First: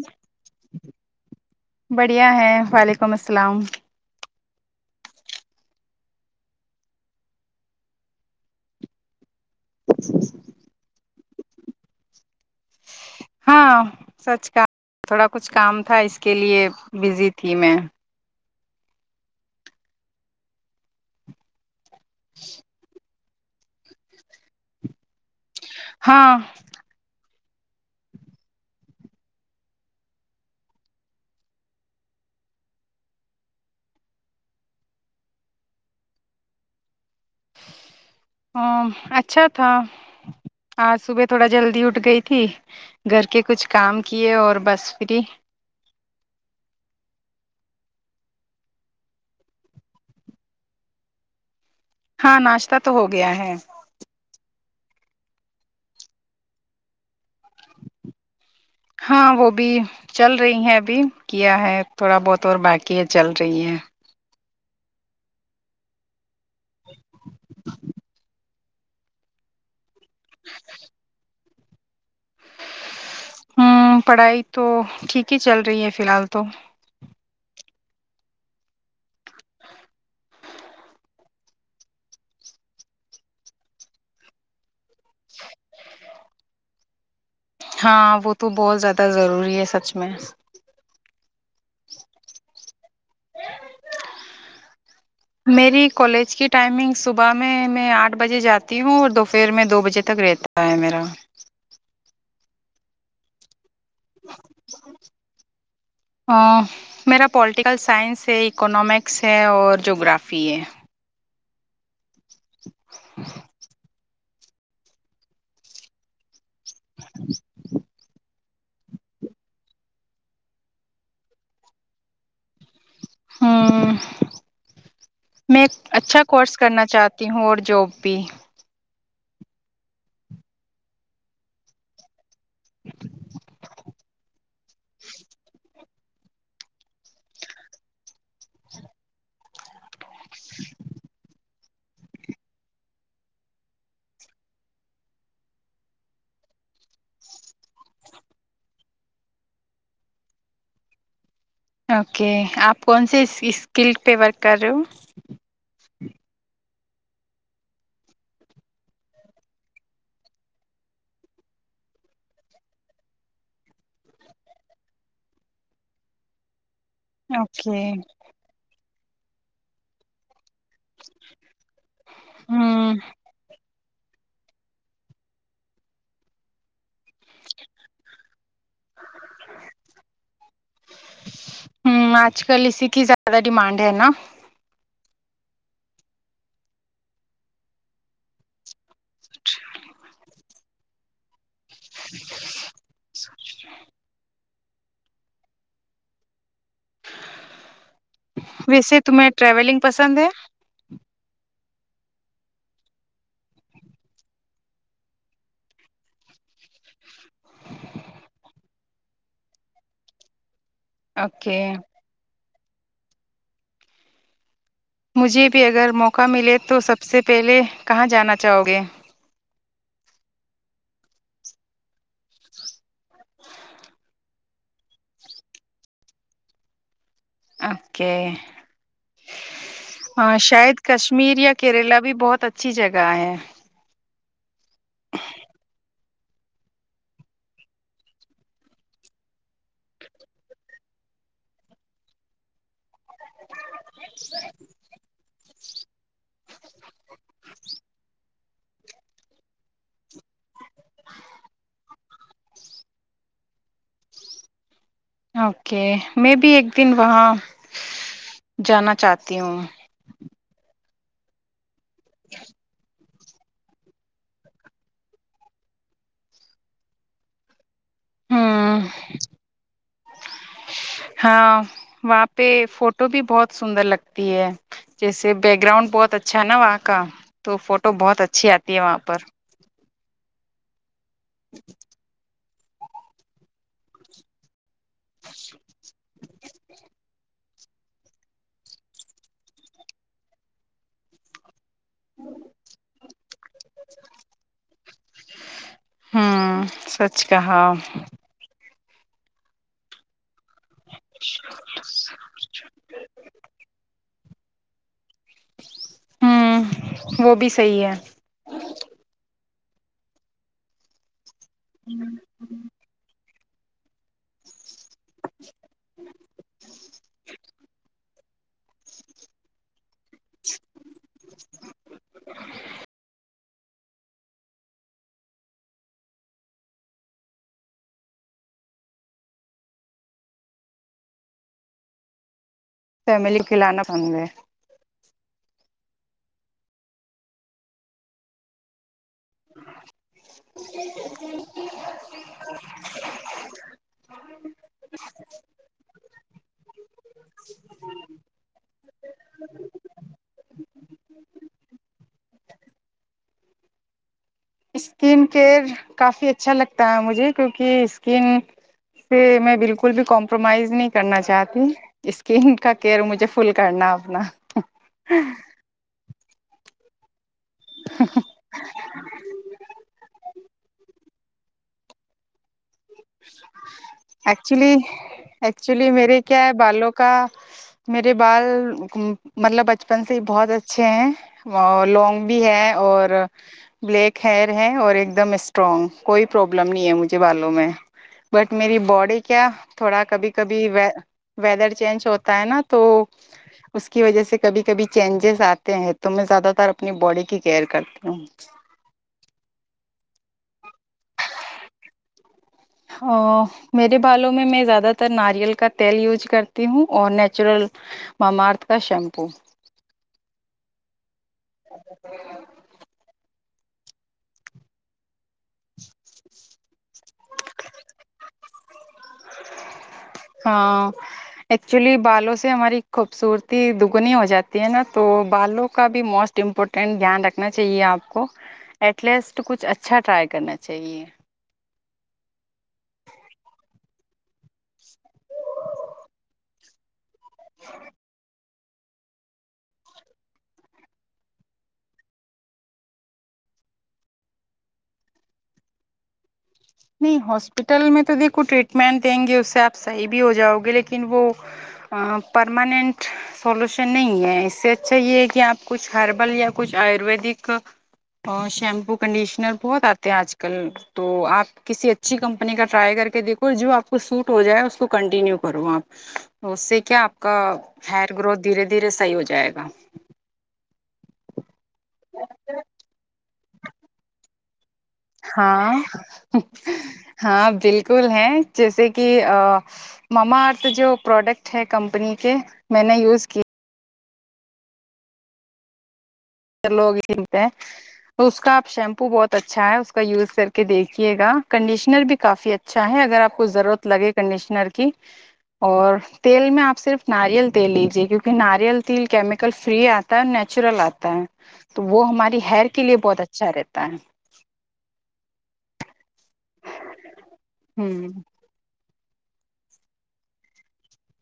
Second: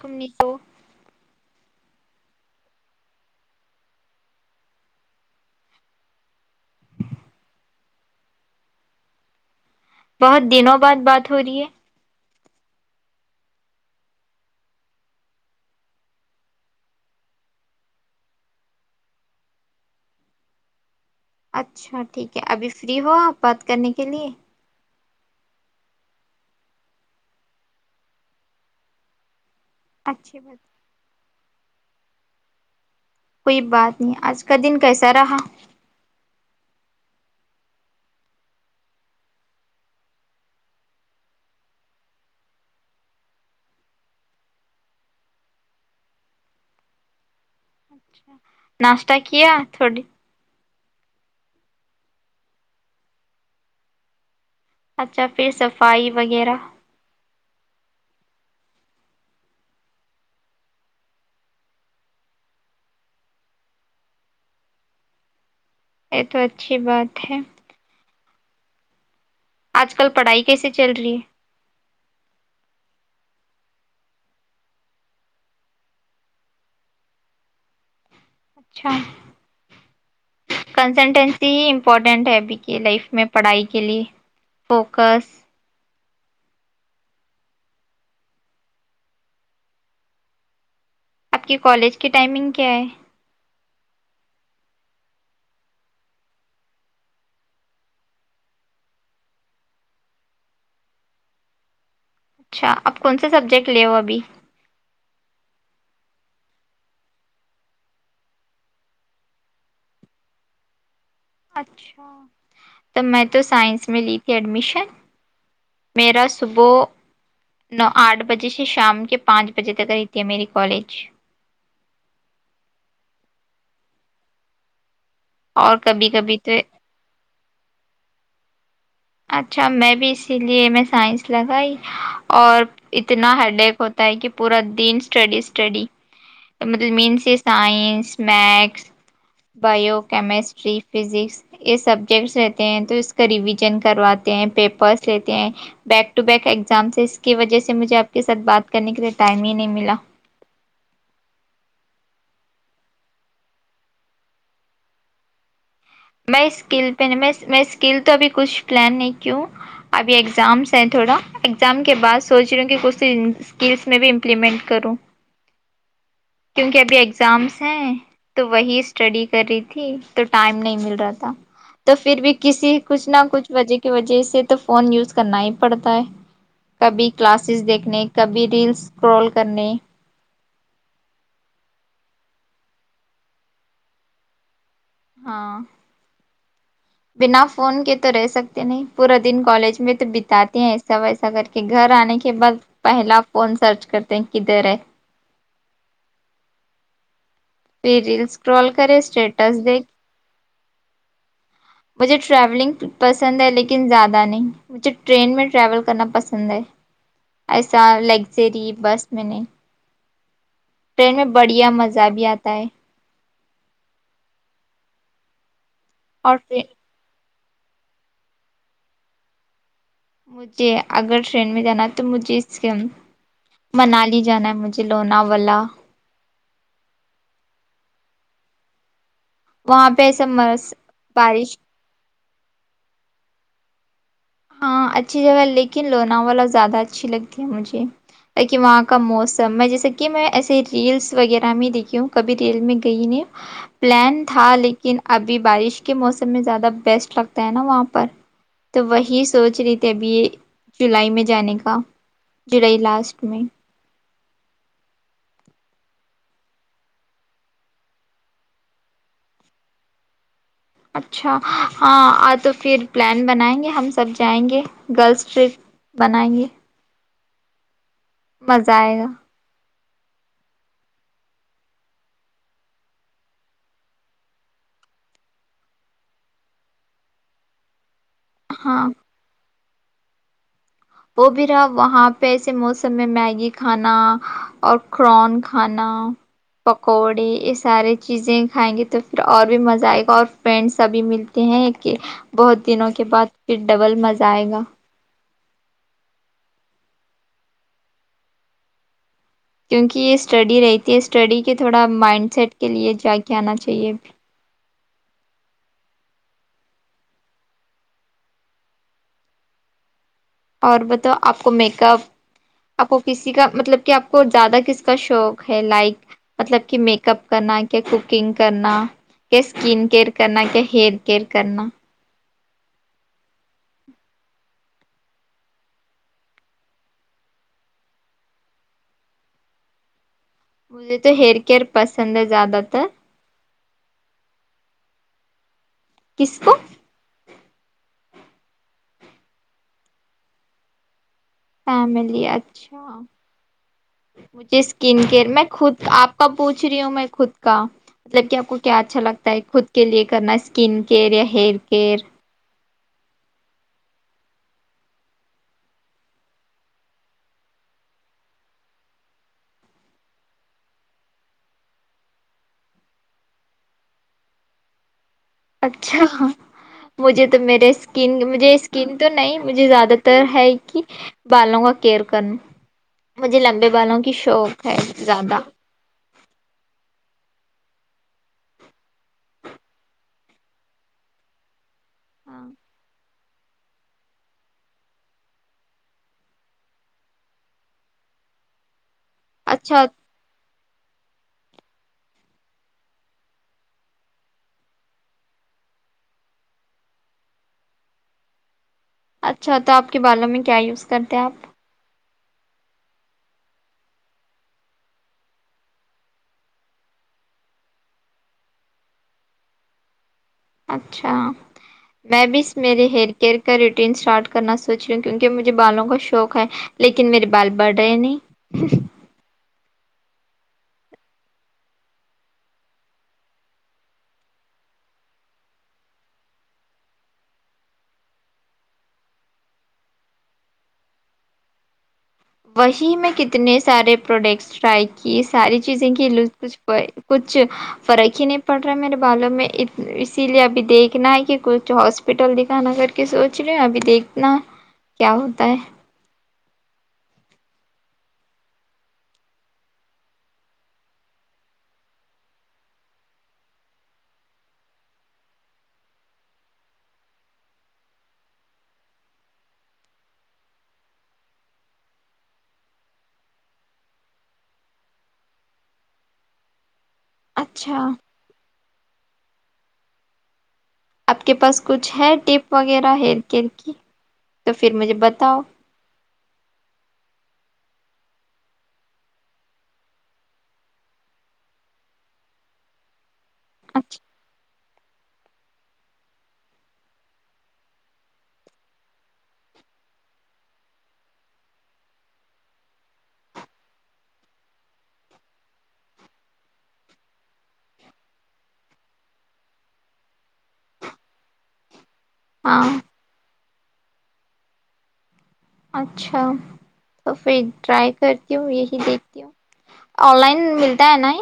تم نے تو بڑھیا ہے وعلیکم السلام بہت دنوں بات ہو رہی ہے ہاں سچ کا تھوڑا کچھ کام تھا اس کے لیے بزی تھی میں اچھا اچھا ٹھیک ہے ابھی فری ہو آپ بات کرنے کے لیے ہاں اچھی بات کوئی بات نہیں آج کا دن کیسا رہا ا اچھا تھا آج صبح تھوڑا جلدی اٹھ گئی تھی گھر کے کچھ کام کیے اور بس فری ناشتہ کیا تھوڑی [inaudible] ہاں ناشتہ تو ہو گیا ہے اچھا پھر صفائی وغیرہ ہاں وہ بھی چل رہی ہیں ابھی کیا ہے تھوڑا بہت اور باقی ہے چل رہی ہے [inaudible] تو اچھی بات ہے آج کل پڑھائی کیسے چل رہی ہے ہ پڑھائی تو ٹھیک ہی چل رہی ہے فی الحال تو اچھا کنسلٹینسی ہی امپورٹینٹ ہے ابھی کی لائف میں پڑھائی کے لیے فوکس ہاں وہ تو بہت زیادہ ضروری ہے سچ میں آپ کی کالج کی ٹائمنگ کیا ہے میری کالج کی ٹائمنگ صبح میں میں آٹھ بجے جاتی ہوں اور دوپہر میں دو بجے تک رہتا ہے میرا اچھا آپ کون سے سبجیکٹ لےو ابھی میرا پولیٹیکل سائنس ہے اکنامکس ہے اور جغرافی ہے اچھا تب میں تو سائنس میں لی ت ایڈمیشن میرا صبح نو آٹھ بجے سے شام کے پانچ بجے تک رہتی ہے میری کالج ہاں میں اور کبھی اچھا کبھی تو کورس کرنا چاہتی ہوں اور جاب بھی [inaudible] اچھا میں بھی اسی لیے میں سائنس لگائی اور اتنا ہیڈیک ہوتا ہے کہ پورا دن اسٹڈی اسٹڈی مطلب مین سے science maths bio chemistry physics یہ سبجیکٹس رہتے ہیں تو اس کا ریوزن کرواتے ہیں پیپرس لیتے ہیں بیک ٹو بیک ایگزامس اس کی وجہ سے مجھے آپ کے ساتھ بات کرنے کے لیے ٹائم ہی نہیں ملا اوکے آپ کون سے اس اسکل پہ ورک کر رہے ہو میں اسکل پہ نہیں میں اسکل تو ابھی کچھ پلان نہیں کیوں ابھی ایگزامس ہیں تھوڑا ایگزام کے بعد سوچ رہی ہوں کہ کچھ اسکلس میں بھی امپلیمنٹ کروں [unintelligible] ابھی ایگزامس اوکے ہیں تو وہی اسٹڈی کری تھی تو ٹائم نہیں مل رہا تھا تو پھر بھی کسی ہ کچھ نہ کچھ وجہ کی وجہ سے تو فون یوز کرنا ہی پڑتا ہے کبھی کلاسز دیکھنے کبھی ریلس اسکرول کرنے ہ آج کل اسی کی زیادہ ڈیمانڈ ہے نا ہاں بنا فون کے تو رہ سکتے نہیں پورا دن کالج میں تو بتاتے ہیں ایسا ویسا کر کے کہ گھر آنے کے بعد پہلا فون سرچ کرتے ہیں کدھر ہے پھر ریل اسکرول کرے ویسے تمہیں اسٹیٹس ٹریولنگ دیکھ پسند ہے مجھے ٹریولنگ پسند ہے لیکن زیادہ نہیں مجھے ٹرین میں ٹریول کرنا پسند ہے ایسا لگزری بس میں نہیں ٹرین میں اوکے بڑھیا مزہ بھی آتا [unintelligible] مجھے بھی اگر موقع اور ملے تو سب سے پہلے کہاں جانا چاہو گے مجھے اگر ٹرین میں جانا ہے تو مجھے اس منالی جانا ہے مجھے لوناولا اوکے وہاں پہ ایسا ہاں مس شاید کشمیر بارش یا کیرلا بھی بہت بہت اچھی جگہ ہے ہاں اچھی جگہ لیکن لوناوا زیادہ اچھی لگتی ہے مجھے تاکہ وہاں کا موسم میں جیسا کہ میں ایے ریلس وغیرہ میں دیکھی ہوں کبھی ریل میں گئی نہیں ہوں پلان تھا لیکن ابھی بارش کے موسم میں زیادہ بیسٹ لگتا ہے نا وہاں پر تو وہیں یہ سوچ رہی تھی ابھی یہ جولائی میں جانے کا جولائی لاسٹ میں اوکے میں بھی ایک دن وہاں جانا چاہتی ہوں اچھا ہاں تو پھر پلان بنائیں گے ہم سب جائیں گے گرلس ٹرپ بنائیں گے مزہ ہوں آئے گا ہاں وہاں پہ فوٹو بھی بہت سندر لگتی ہے جیسے بیک گراؤنڈ بہت اچھا ہے نا وہاں کا تو فوٹو بہت اچھا اچھی آتی ہے ہاں وہاں پر وہ بھی رہا وہاں پہ ایسے موسم میں میگی کھانا اور قرن کھانا پکوڑے اس سارے چیزیں کھائیں گے تو پھر اور بھی مزہ آئے گا اور فرینڈ سبھی ملتے ہیں کہ بہت دنوں کے بعد پھر ڈبل مزہ آئے گا ہوں سچک ہا کیونکہ اس اسٹڈی رہتی ہے اسٹڈی کے تھوڑا مائنڈ سیٹ کے لیے جا کے آنا چاہیے ہوں وہ بھی صحی ہے اور بتا آپ کو میک اپ آپ کو کس کا مطلب کہ آپ کو زیادہ کس کا شوق ہے لائک مطلب کہ میک اپ کرنا کیاک نگ کرنا اسکن کیئر کرنا کیا ہیئر کیئر کرنا ہ [unintelligible] مجھے تو ہیئر کیئر پسند ہے زیادہ تر [unintelligible] [unintelligible] [inaudible] [unintelligible] [unintelligible] اچھا ہاں مجھے مجھے سیکنڈ تو نہیں مجھے زیادہ تر بالوں کا کیئر مجھے لمبے بالوں کی شوق ایکچولی ہے زیادہ ایکچولی میرے کیا ہے بالوں کا میرے بال بچپن سے بہت اچھا ہے لاونگ بھی ہے بلیک خیر ہے اور ایک دم سٹرانگ کوئی پرابلم نہیں ہے مجھے بالوں میں بٹ میری باڈی کیا اچھا تھوڑا کبھی کبھی ویدر چینج ہوتا ہے نا تو اس کی وجہ سے کبھی کبھی چینجز اتے ہیں تو میں زیادہ تر اپنی باڈی کی کیئر کرتی ہوں اچھا تو اپ کے بالوں میں کیا یوز کرتے ہیں اپ ا میرے بالوں میں میں زیادہ تر ناریل کا تیل یوز کرتی ہوں اور نیچرل معمارت کا شیمپو اچھا میں بھی میری ہیئر کیئر کریٹین سٹارٹ کرنا سوچ رہی ہوں کیونکہ مجھے بالوں کا شوق ہے لیکن میرے بال بر رہے نہیں ا ایکچولی بالوں سے ہماری خوبصورتی دگنی ہو جاتی ہے نا تو بالوں کا بھی موسٹ امپورٹنٹ دھیان رکھنا چاہیے اپ کو ایٹ لیسٹ کچھ اچھا ٹرائی کرنا چاہیے وشی میں کتنے سارے پروڈکٹس ٹائپ کی ساری چیزیں کی [unintelligible] کچھ فرق ہی نہیں پڑتا پڑھ رہا ہے میرے بالوں میں اسی لیے ابھی دیکھنا ہے کہ کچھ ہاسپٹل دکھانا کٹ کے سوچ رہے ہیں ابھی دیکھنا کیا ہوتا ہے نہیں ہاسپٹل میں تو دیکھو ٹریٹمنٹ دیں گے اس سے اپ صحیح بھی ہو جاؤ گے لیکن وہ پرماننٹ سولوشن نہیں ہے اس سے اچھا یہ ہے کہ اپ کچھ ہربل یا کچھ ایوری کو شیمپو کنڈیشنر بہت اتے ہیں اج کل تو اپ کسی اچھی کمپنی کا ٹرائی کر کے دیکھو جو اپ کو سوٹ ہو جائے اس کو کنٹینیو کرو اپ اس اپ کا اچھا خیر گرو دھیرے دھیرے صحیح ہو جائے گا اپ کے پاس کچھ ہے ٹپ وغیرہ ہیئر کل کی تو پھر مجھے بتاؤ ہاں ہاں بالکل ہیں جیسے کہ مما اور تو جو پروڈکٹ ہے کمپنی کے میں نے یوز کی [unintelligible] لوگ اس کا اپ شیمپو بہت اچھا ہے اس کا یوز کر کے دیکھیے گا کنڈیشنر بھی کافی اچھا ہے اگر اپ کو ضرورت لگے کنڈیشنر کی اور تیل میں اپ صرف ناریل تیل لیجیے کیونکہ ناریل تیل کیمیکل فری اتا ہے نیچرل اتا ہے تو وہ ہماری ہاں ہیئر کے لیے بہت اچھے اچھا رہتا ہے اچھا اچھا تو پھر ٹرائی ہ کرتی ہوں یہی دیکھتی آن لائن ملتا ہے ن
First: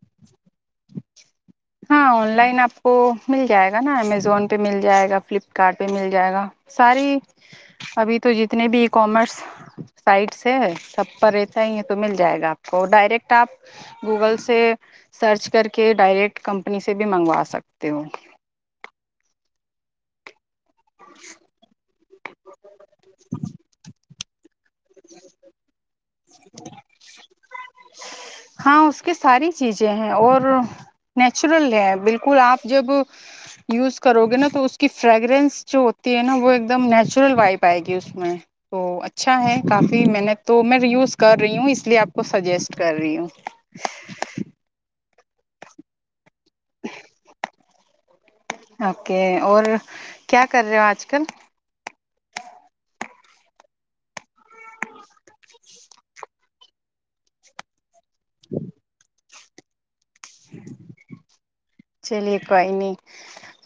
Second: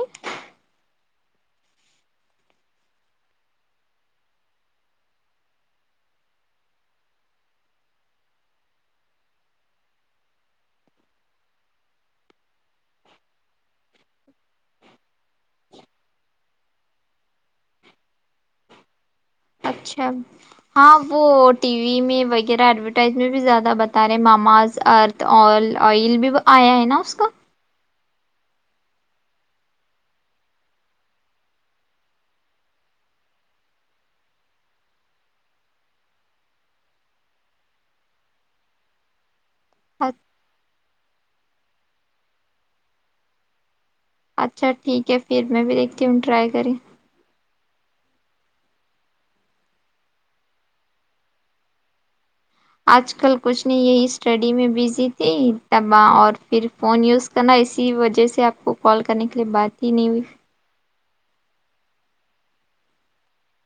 ہاں آن لائن آپ کو مل جائے گا نا امیزون پہ مل جائے گا فلپکارٹ پہ مل جائے گا ساری ابھی تو جتنے بھی ای کامرس سائٹس ہے سب پر رہس ہی یہ تو مل جائے گا آپ کو ڈائریکٹ آپ گوگل سے سرچ کر کے ڈائریکٹ کمپنی سے بھی منگوا سکتے ہو اچھا ہاں وہ ٹی وی میں ایڈورٹائز میں بھی زیادہ بتا سارے ماماز ارتھ ا آئل بھی آیا ہے نا اس کا ہاں اس کے ساری چیزیں ہیں اور نیچرل ہے بالکل آپ جب یوز کرو گے نا تو اس کی فریگررینس جو ہوتی ہے نا وہ ایک دم نیچرل وائپ آئے گی اس میں تو اچھا ہے کافی میں نے تو میں ریوز کر رہی ہوں اس لیے آپ کو سجیسٹ کر رہی ہوں اچھا ٹھیک ہے پھر میں بھی دیکتی ہوں ٹائی کرریں اوکے اور کیا کر رہے ہو آج کل آج کل کچھ نہیں یہی اسٹڈی میں بزی تھی تب اور پھر فون یوز کرنا اسی وجہ سے آپ کو کال کرنے کے لیے بات تین بھی چلیے کوئی نہیں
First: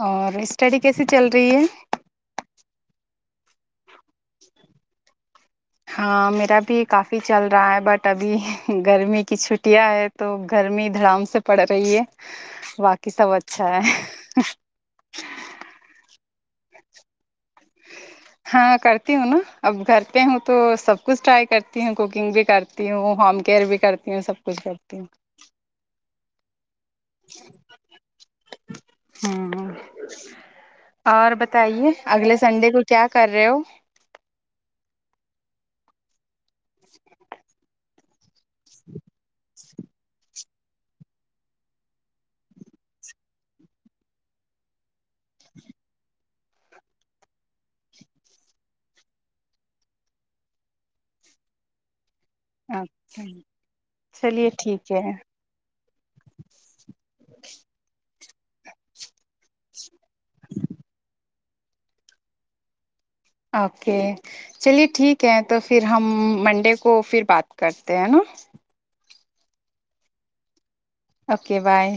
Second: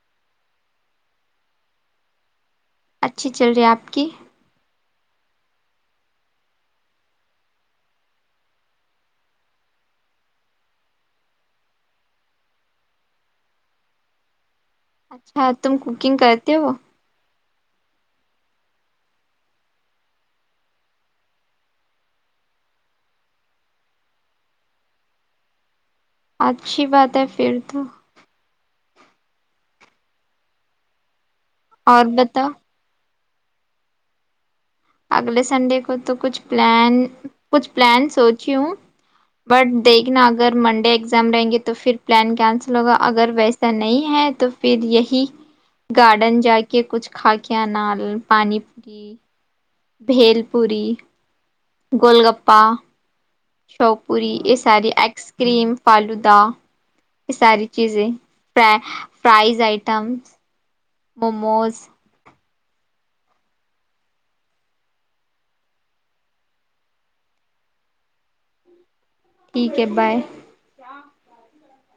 اور اسٹڈی کیسی چل رہی ہے اچھی چل رہی ہے آپ کی ہاں میرا بھی کافی چل رہا ہے بٹ ابھی گرمی کی چھٹیاں ہے تو گرمی دڑام سے پڑ رہی ہے باقی سب اچھا ہے اچھا تم کوکنگ کر د وہ ہاں کرتی ہوں نا اب کرھرتے ہوں تو سب کچھ ٹرائی کرتی ہوں کوکنگ بھی کرتی ہوں ہوم کیئر بھی کرتی ہوں سب کچھ کرتی ہوں اچ اچھی بات ہے پھر تو اور بتاؤ بتائیے اور اگلے بتاؤ سنڈے کو کیا کرو اگلے سنڈے کو تو کچھ پلان کچھ پلانس کیوں بٹ دیکھنا اگر منڈے ایگزام رہیں گے تو پھر پلان کینسل ہوگا اگر ویسا نہیں ہے تو پھر یہی گارڈن جا کے کچھ کھا کے نال پانی پوری بھیل پوری گول گپا [inaudible] شو پوری چلیے یہ ساری ٹھیک ہے ایس کریم فالدا ساری چیزیں پ پرائز ائٹم موموز اوکے چلیے ٹھیک ہے تو پھر ہم منڈے کو پھر بات کرتے ہیں نا ٹھیک ہے بائے اوکے بائے